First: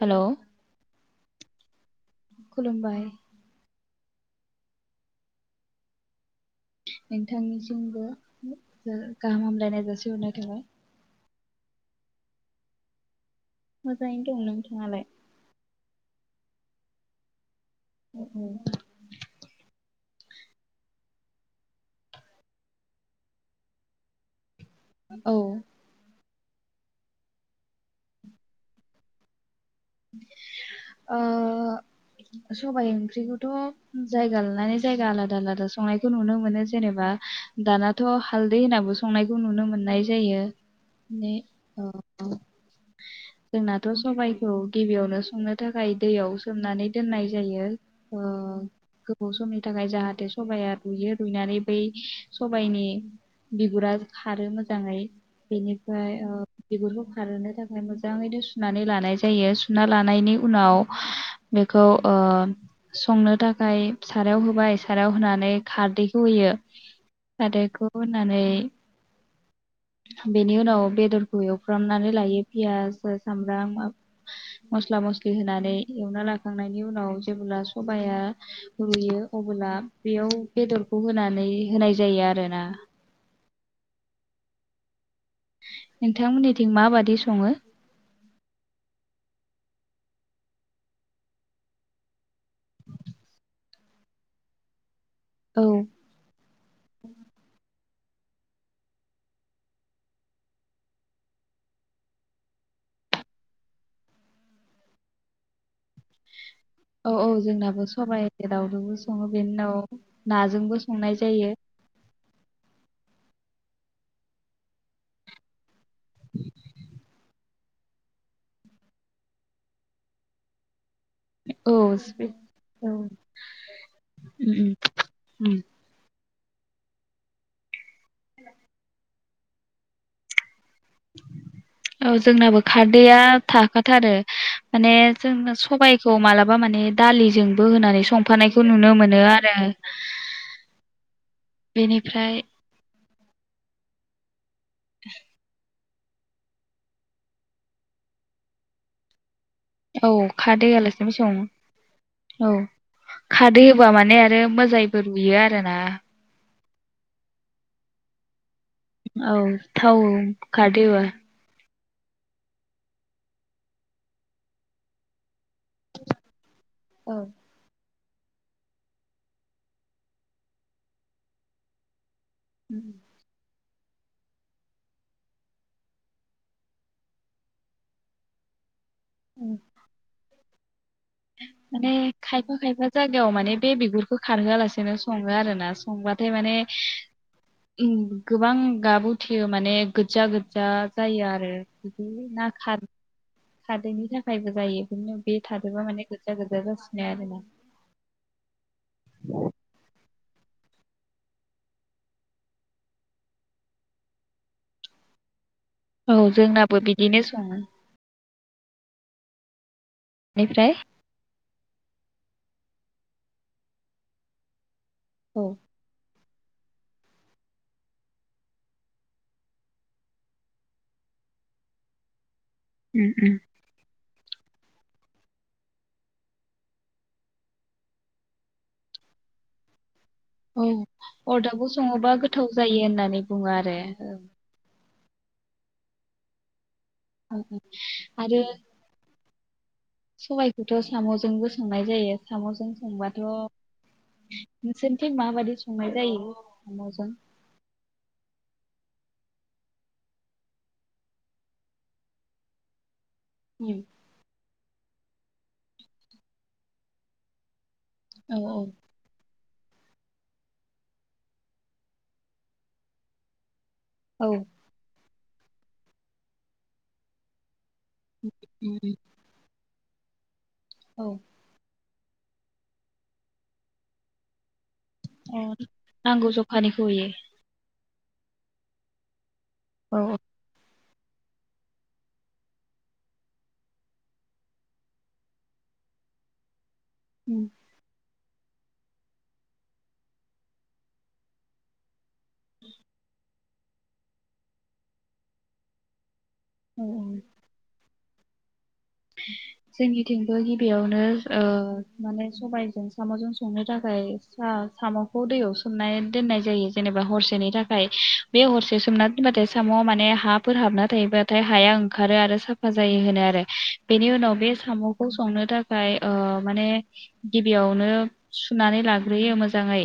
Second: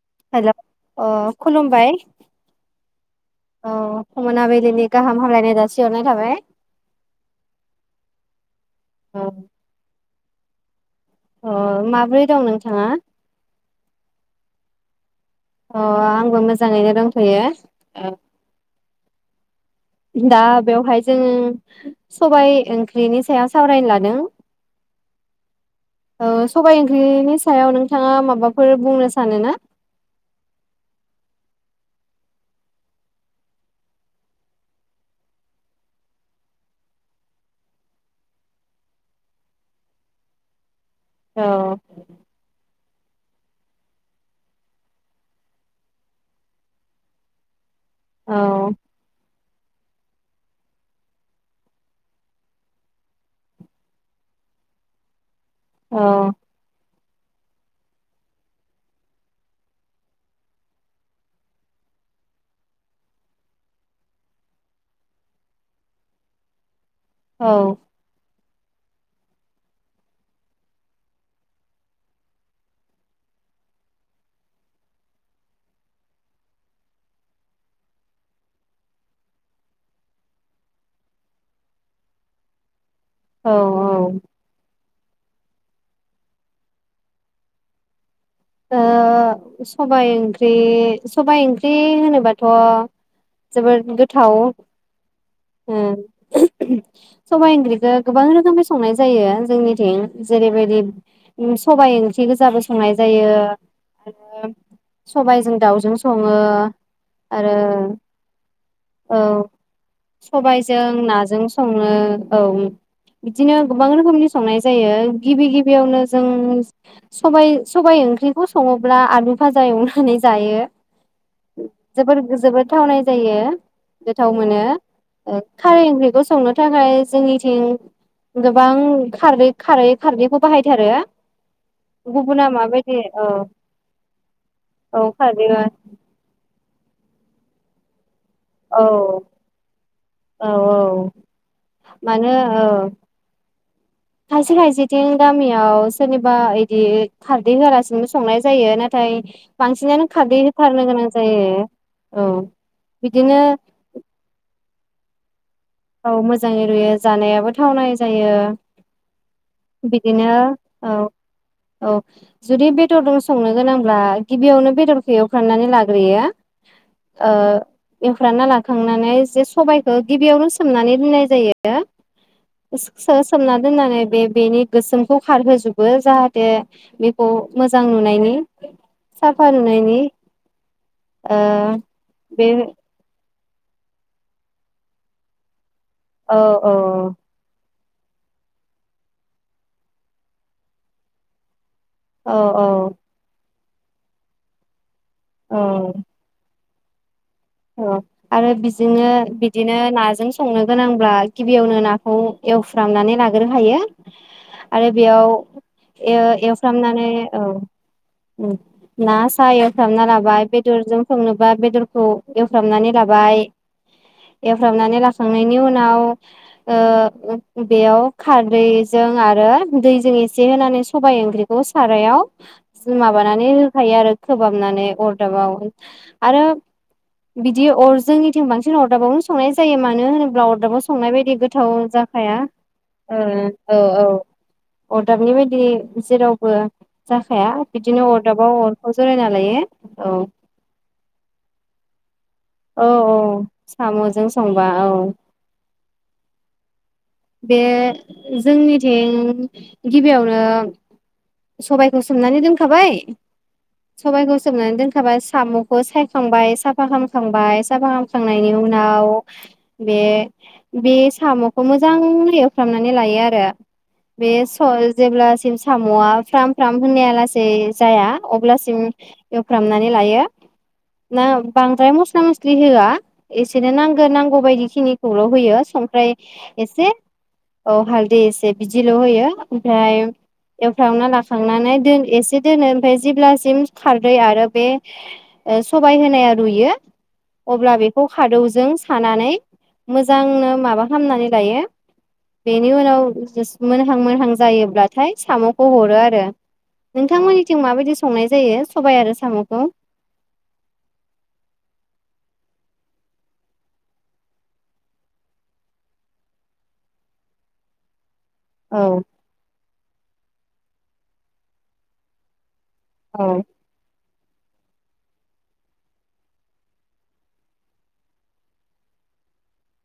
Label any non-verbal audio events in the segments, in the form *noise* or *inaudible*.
Hello hello खुलुमबाय। खुलुमबाय औ मोनाबिलिनि गाहाम हामलायनाय जासिहरनाय थाबाय। नोंथांनिसिमबो ओ औ गाहाम हामलायनाय जासिहरनाय थाबाय। अ माब्रै दं नोंथाङा? मोजाङैनो दं। नोंथाङालाय? अ आंबो मोजाङैनो दंथयो। अ अ दा बेवहाय जोङो सबाय ओंख्रिनि सायाव सावरायनो लादों औ ओ सबाय ओंख्रिनि सायाव नोंथाङा माबाफोर बुंनो सानो ना? ओ सबाय ओंख्रिखौथ' जायगा लानानै जायगा आलादा आलादा संनायखौ नुनो मोनो जेनेबा दानाथ' हालदै होनाबो संनायखौ नुनो मोननाय जायो। ने औ ओ जोंनाथ' सबाइ खौ गिबियावनो संनो थाखाय दैयाव सोमनानै दोननाय जायो ओ औ गोबाव समनि थाखाय जाहाथे सबाइया रुइयो रुइनानै बै सबाइनि बिगुरा खारो मोजाङै। औ बेनिफ्राय ओ बिगुरखौ खारहोनो थाखाय मोजाङैनो सुनानै लानाय जायो सुना लानायनि उनाव बेखौ ओ संनो थाखाय सारायाव होबाय सारायाव होनानै खारदैखौ होयो औ खारदैखौ होनानै बेनि उनाव बेदरखौ एवफ्रामनानै लायो पियास सामब्राम मस्ला मस्लि होनानै एवना लाखांनायनि उनाव जेब्ला सबाया रुयो अबोला बेयाव बेदरखौ होनानै होनाय जायो आरोना। औ औ नोंथांमोननिथिं माबादि सङो? ओ सबाय ओंख्रि सबाय ओंख्रि होनोबाथ' जोबोद गोथाव। औ ओम सबाय ओंख्रिखो गोबां रोखोमनि संनाय जायो जोंनिथिं जेरैबायदि सबाय ओंख्रि गोजाबो संनाय जायो आरो सबाइजों दाउजों सङो। औ औ आरो जोंनाबो सबाइ दाावजोंबो औ सङो बेनि उनाव नाजोंबो सबाइजों संनाय नाजों जायो। सङो औ बिदिनो गोबां रोखोमनि संनाय जायो गिबि गिबि बियावनो जों सबाय सबाइ ओंख्रिखौ सङोब्ला आलु भाजा एवनानै जायो। औ स्पे- जोबोर-जोबोद औ थावनाय उम जायो गोथाव मोनो उम ओ उम खारै ओंख्रिखौ संनो थाखाय जोंनिथिं गोबां खारै-खारै-खारदै बाहायथारो औ गुबुना जोंनाबो माबायदि खारदैया औ थाखाथारो माने औ खारदै जोंना औ सबायखौ मालाबा माने दालिजों बो होनानै सं फानायखौ औ नुनो मोनो आरो औ मानो बेनिफ्राय औ खायसे खायसेथिं गामियाव सोरनिबा इदि खारदै होआलासिनोबो संनाय जायो नाथाय बांसिनानो औ खारदै होथारनो गोनां होआलासिनोबो जायो सङो औ बिदिनो खारदै होबा माने आरो मोजाय *unintelligible* ना जायो रुयो जानायाबो थावनाय जायो। औ थाव बिदिनो खारदै औ औ जुदि बेदरदोन संनो गोनांब्ला गिबियावनो बेदरखो एव खांनानै लाग्रोयो औ ओ एवफ्रामना लाखांनानै जे सबाइखो गिबियावनो स सोमनानै दोननाय जायो। सो-सो-सोमना दोननानै बे बेनि गोसोमखौ खारहोजोबो जाहाथे बेखौ मोजां नुनायनि साफा नुनायनि। ओ माने बे खायफा खायफा जायगायाव माने बे बिगुरखौ खारहोआलासेनो सङो आरो ना। खंबाथाय औ माने। औ गोबां गाबुथेयो माने गोजा गोजा जायो आरो। बिदिनो औ ना औ खार। खादैनि थाखायबो जायो। बिदिनो बे औ थादेरबा माने *unintelligible* आरोना औ आरो बिजोंनो बिदिनो नाजों संनो। गोनांब्ला गिबियावनो नाखौ एवफ्रामनानै लाग्रो हायो आरो बेयाव औ जोंनाबो एवफ्रामनानै बिदिनो औ। सङो म ना सायो। फथाबना लाबाय बेनिफ्राय बेदरजों संनोबा बेदरखौ। एवफ्रामनानै लाबाय फुस्राबनानै औ लाखांनायनि उनाव ओ बेयाव खारदैजों आरो दैजों एसे होनानै सबाइ ओंख्रिखौ सारायाव जों उम उम माबानानै होखायो आरो खोबहाबनानै अरदाबावोन आरो। बिदि अर जोंनिथिं बांसिन अरदाबावनो संनाय जायो मा नो होनोब्ला औ अरदाबाव संनाय बायदि अरदाबाव गोथाव सङोबा जाखाया गोथाव जायो औ होननानै बुङो आरो औ औ। अरदाबनि बायदि जेरावबो जाखाया बिदिनो अरदाबा अरखौ जरायायना। लायो। औ सबायाइखौथ सामजों बोसांनाय जायो। सामजों औ संबाथ साम'जों संबा औ नोंसोरनिथिं माबायदि संनाय जायो सामजों? थिं गिबियावनो सबायखौ सोमनानै दोनखाबाय। उम सबबाय गस सोबनानै दोनखाबाय सामखौ सायखांबाय साफा खालामाम थबाय। फसाा औ फाहामख्रांनायनि उनाव बे बे साम'खौ मोजांङ एवफ्रामनानै लायो आरो। औ बेसल जेब्लासिम साम'आ फ्राम फ्राम होननाया लासेै जाया अब्लासिम उम एवफ्रामनानै लायो। औ ना बां फाय मस्ला मस्लि होआ एसेनो नांगो नांगौ बायदि खिनि खौल' अ होयो संफ्राय नांगौ जखानिखौ एसे होयो। औ हाल देसे बिदिल' होयो। औ ओमफ्राय औ *unintelligible* फ्रावना लाखांनानै दोन एसे दोनो ओमफाय जेब्लासिम खारदै आरो बे ओ सबाइ होनाया रुयो उम अब्ला बेखौ खादौजों सानानै मोजांनो माबा खामनानै लायो। बेनि उनाव *unintelligible* मोनहां मोनहां जायोब्लाथाय साम'खौ हरो आरो। औ औ नोंथांमोननिथिं माबायदि संनाय जायो सबाय आरो साम'खौ जोंनिथिंबो गिबियावनो ओ। माने सबाइजों साम'जों संनो थाखाय सा-साम'खौ दैयाव सोमनाय दोननाय जायो जेनेबा हरसेनि थाखाय। बे हरसे औ सोमना दोनबाथाय साम माने हाफ फोर हाबना थायोबब्लाथाय हाया ओंखारो आरो साफ फाजायो होनो औ आरो। बेनि उनाव बे साम'खौ संनो थाखाय माने गिबियावनो सुनानै लाग्रोयो मोजाङै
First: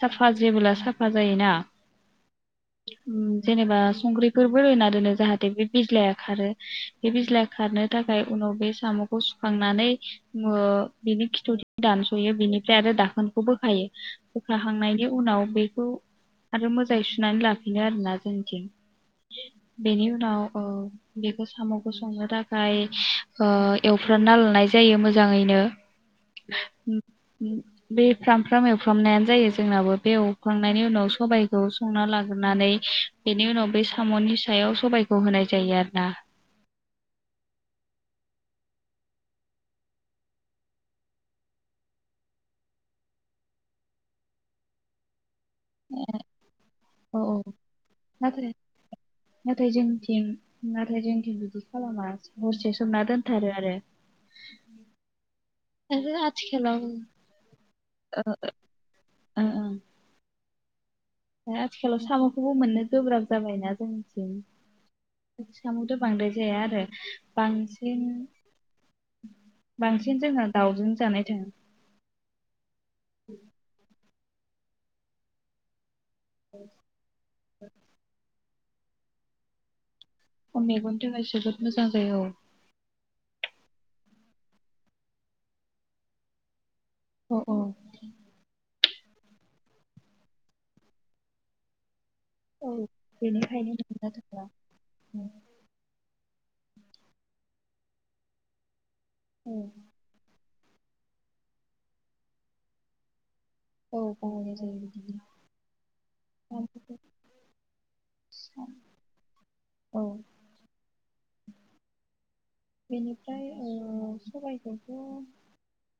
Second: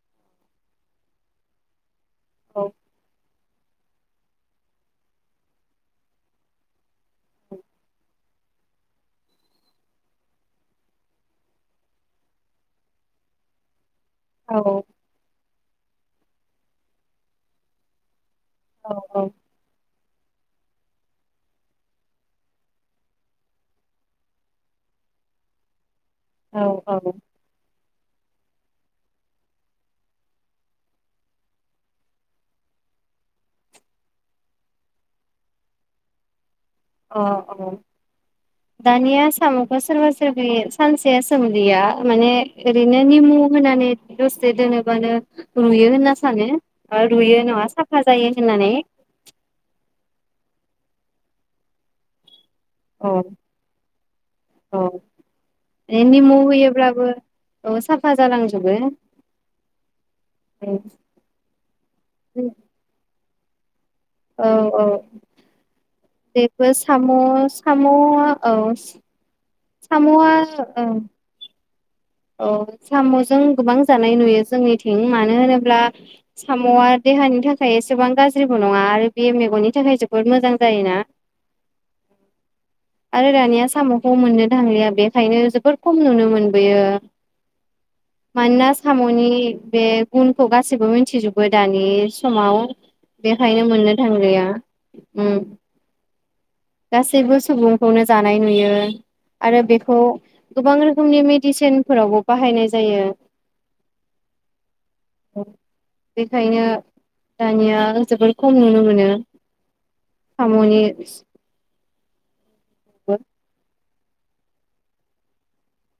साफा जेबोला साफा जायोना उम जेनेबा संख्रिफोरबो होना दोनो जाहाथे बे बिज्लाया खारो बे बिज्लाया खारनो थाखाय उनाव बे साम'खौ सुखांनानै मो बिनि खिथुथिं दानस'यो बिनिफ्राय आरो दाखोनखौ बोखायो। औ औ *unintelligible* हांनायनि उनाव बे खौ आरो मोजाङै सुनानै लाफिनो आरोना। *unintelligible* औ बेनि उनाव ओ बेखौ साम'खौ संनो थाखाय ओ एवफ्राना लानाय जायो मोजाङैनो। औ औ *unintelligible* बे फ्राम फ्राम एवफ्रामनायानो जायो जोंनाबो बे एवफ्रांनायनि उनाव सबायाइखौ संना लाग्रोनानै बेनि उनाव बे साम'नि सायाव सबाइखौ होनाय जायो आरोना। अ औ दानिया सामुखो सोरबा सोरबि सानसे सोमलिया माने ओरैनो निमु होनानै दसे दोनोबानो रुयो होनना सानो ओ औ औ रुयो नङा साफा जायो नाथाय होननानै। नाथाय जोंनिथिं नाथाय जोंथिं बिदि खालामलामा औ औ आरो निमु आथिखालाव होयोब्लाबो औ साफा जालांजोबो ओं ओं औ आथिखालाव सामखौबो मोननो गोब्राब जाबायना जों औ औ बांद्राय जाया बेफोर आरो साम साम बांसिन औ बांसिन साम'आ जोंहा औ दाउजों जानाय थाङो *inaudible* औ सामजों गोबां जाग नाय नुयो जोंनिथिं मानो होनोब्ला? सामआ देहानि थाखाय एसेबां गाज जेबो नङा आरो बे मेगननि थाखाय जो अ मेगननि थाखाय जोबोद मोजां जायो औ आरो दानिया सामखौ मोननो थांलिया बेखायनो जोबोर खम नुनो मोनबोयो अ औ मानोना सामनि बे गुनखौ गासैबो मिथिजोबो दानि समाव औ बेखायनो बेनिखायनो मोननो थांलिया थांला उम गासैबो सुबुंखौनो जानाय नुयो आरो बेखौ गोबां रोखोमनि मेडिसिनफोरावबो बाहायनाय जायो औ बाहायनाय जायो बेखायनो *unintelligible* दानिया जोबोर खम ओमफ्राय नुनो मोनो औ सामनि *unintelligible* बेनिफ्राय ओ औ सबायखौथ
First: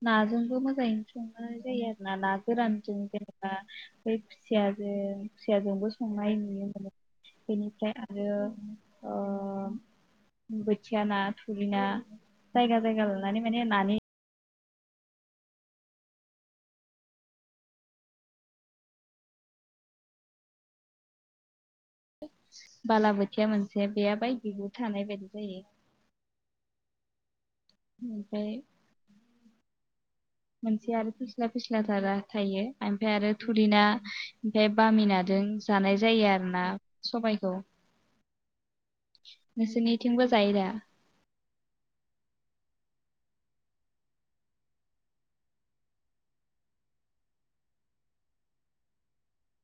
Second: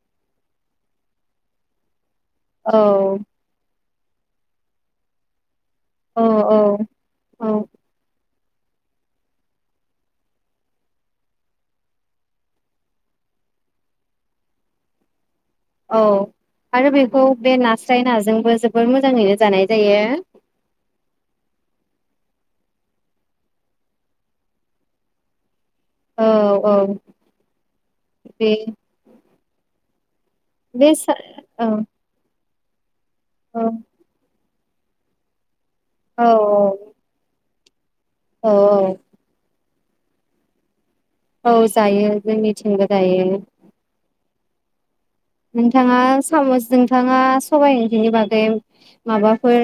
नाजोंबो मोजाङै संनाय जायो आरो नाना औ गोरानजों जेनेबा *unintelligible* खुसियाजोंबो संनाय नुयो औ मोनो औ बेनिफ्राय आरो अ बोथिया ना थुरिना जायगा जायगा लानानै माने नानि औ आरो बेखौ बे नास्राय नाजोंबो जोबोर मोजाङैनो जानाय जायो बालाबोथिया मोनसे बे बायदि जोथानाय बायदि जायो। औ औ बे ओमफ्राय मोनसे बे आरो सा फिस्ला औ फिस्ला थारा थायो ओमफ्राय आरो औ थुरिना *unintelligible* जानाय औ जायो आरोना सबायखौ औ औ नोंसोरनिथिंबो जायो दा औ जायो जोंनिथिंबो जायो। नोंथाङा साम'जो नोंथाङा सबाइ ओंख्रिनि बागै माबाफोर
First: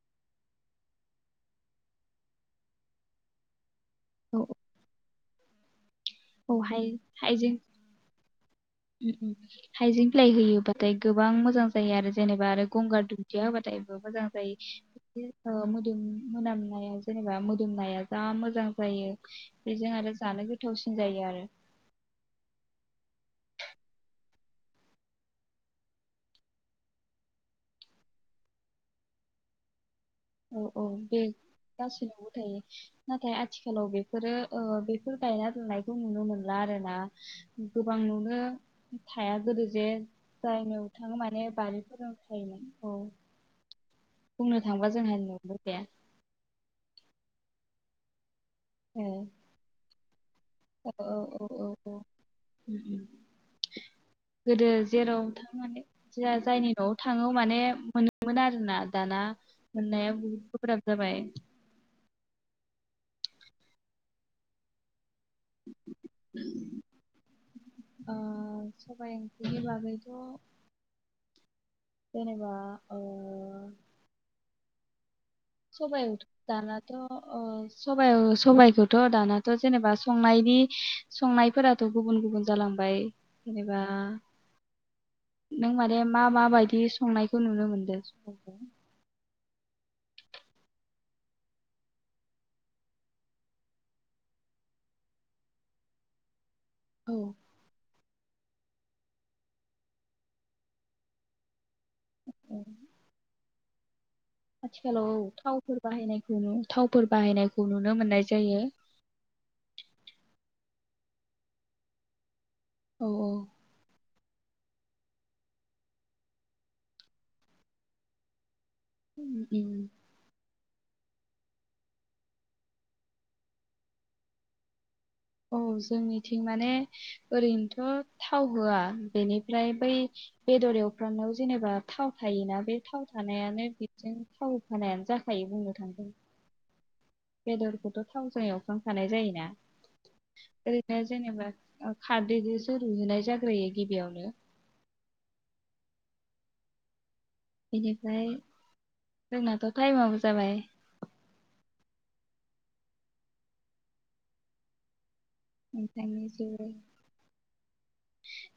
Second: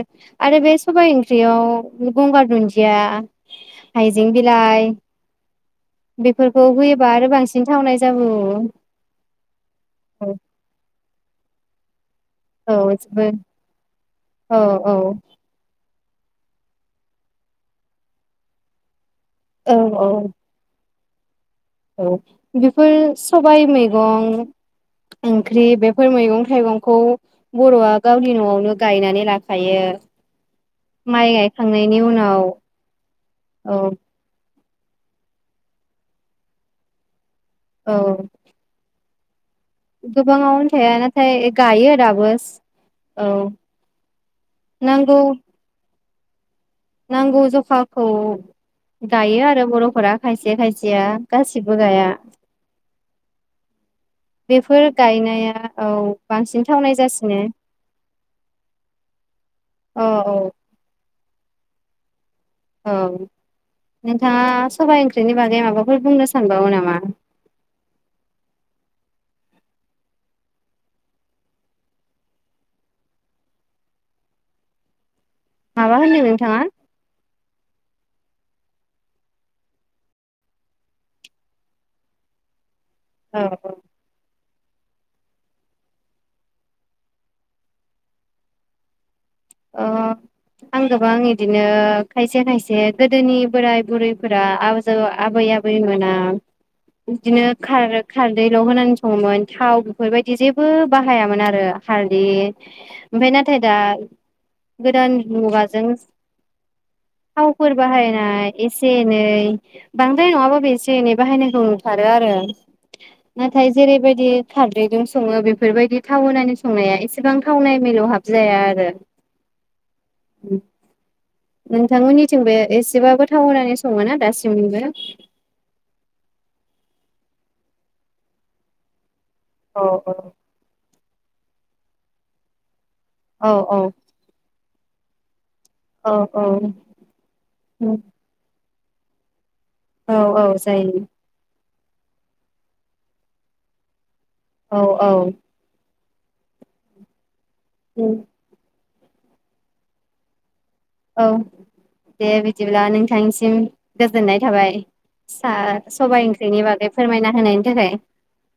आरो बे सबाइ ओंख्रियाव गंगार दुन्दिया हाइजें औ बिलाइ औ बेफोरखौ हाय होयोबा आरो बांसिन थावनाय जाबावो। ओम ओम हाइजें बिलाय होयो बाथाय गोबां मोजां जायो आरो। जेनेबा आरो औ गंगार जोबो दुदिया होबाथायबो मोजां जायो औ औ इसे ओ मोदोम मोनामनाया जेनेबा मोदोमनाया जा मोजां जायो। औ बेजों औ आरो जानो गोथावसिन जायो आरो औ बेफोर सबाय मैगं ओंख्रि बेफोर मैगं थाइगंखौ बर'आ गावनि न'आवनो गायनानै लाखायो। औ औ बे माइ गायखांनायनि गासैनावबो उनाव थायो नाथाय औ आथिखालाव बेफोरो ओ बेफोर गायना दोन्नायखौ नुनो मोनला आरो ना। गोबां औ नुनो हाया गोदो जे गोबाङावनो थाया जायनाव थाङो माने नाथाय गायो आरो बारिफोराव दाबो थायोमोन औ बुंनो थांबा नांगौ जोंहानि न'आवनो गाइया। नांगौ जखाखौ ए गायो आरो बर'फोरा खायसे औ खायसेया औ औ औ गासिबो औ गाया उम उम गोदो बेफोर जेराव थां गायनाया माने औ जाहा बांसिन जायनि न'आव थावनाय थाङो जासिनो माने मोनोमोन आरोना दाना औ मोननाया बहुद औ गोब्राब जाबाय। औ नोंथाङा सबाय ओं ख्रिनि बागै माबाफोर बुंनो सानबावो नामा? बिनि बागैथ जेनेबा ओ माबा सबाय होनदों ओंख्रि नोंथाङा दानाथ ओ सबायअ सबायखौथ दानाथ जेनेबा संनायनि संनायफोराथ गुबुन गुबुन जाालां बाय औ जेनेबा नों माने मा मा माबायदि संनायखौ नुनो मोनदों स *unintelligible* ओ आं गोबां इदिनो खायसे खायसे गोदोनि बोराय बुरैफोरा आजौ आबै आबैमोना औ बिदिनो खारोख खारदैल होनानै सङोमोन थाव बेफोरबायदि जेबो बाहायामोन आरो। हालदि औ ओमफाय ना थायदा आथिखालाव गोदान औ थावफोर मुगाजों बाहायनायखौ बाहायनायखौ थावफोर नुनो मोननाय बाहायनाय जायो। एसे एनै बांद्राय नङाबो एसे एनै बाहायनायखौ नुथारो आरो। औ नाथाय जेरै बायदि खारदैजों सङो बेफोरबायदि थाव होनानै संनाया एसेबां थावनाय मिलौ हाब जाया आरो। उम *inaudible* नोंथांमोननिथिंबो एसेबाबो थाव होनानै सङो ना दासिमबो। औ जोंनिथिं माने ओरैनोथ थाव होआ। बेनिफ्राय औ बै बेदर एव फ्रामनायाव जेनेबा थाव थायोना बे थाव औ थानायानो औ बिदिन थाव होनायानो जाखायो बुङो। औ औ बेदरखौथ थाव जाया एवफ्रामखानाय जायोना औ औ ओरैनो जायो। जेनेबा ओ खारदैजोंसो रुहैनाय जाग्रोयो गिबियावनो। औ औ बेनिफ्राय जोंनाथ टाइमाबो जाबाय? औ दे बिदिब्ला नोंथांनिसिम गोजोननाय थाबाय। सा सबाय ओंख्रिनि नोंथांनिसिबो बागै फोरमायना होनायनि थाखाय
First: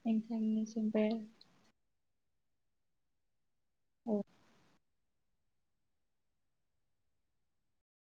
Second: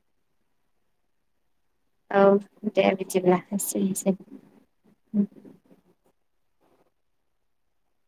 नोंथांनिसिमबो औ दे बिदिब्ला। एसेनोसै। औ उम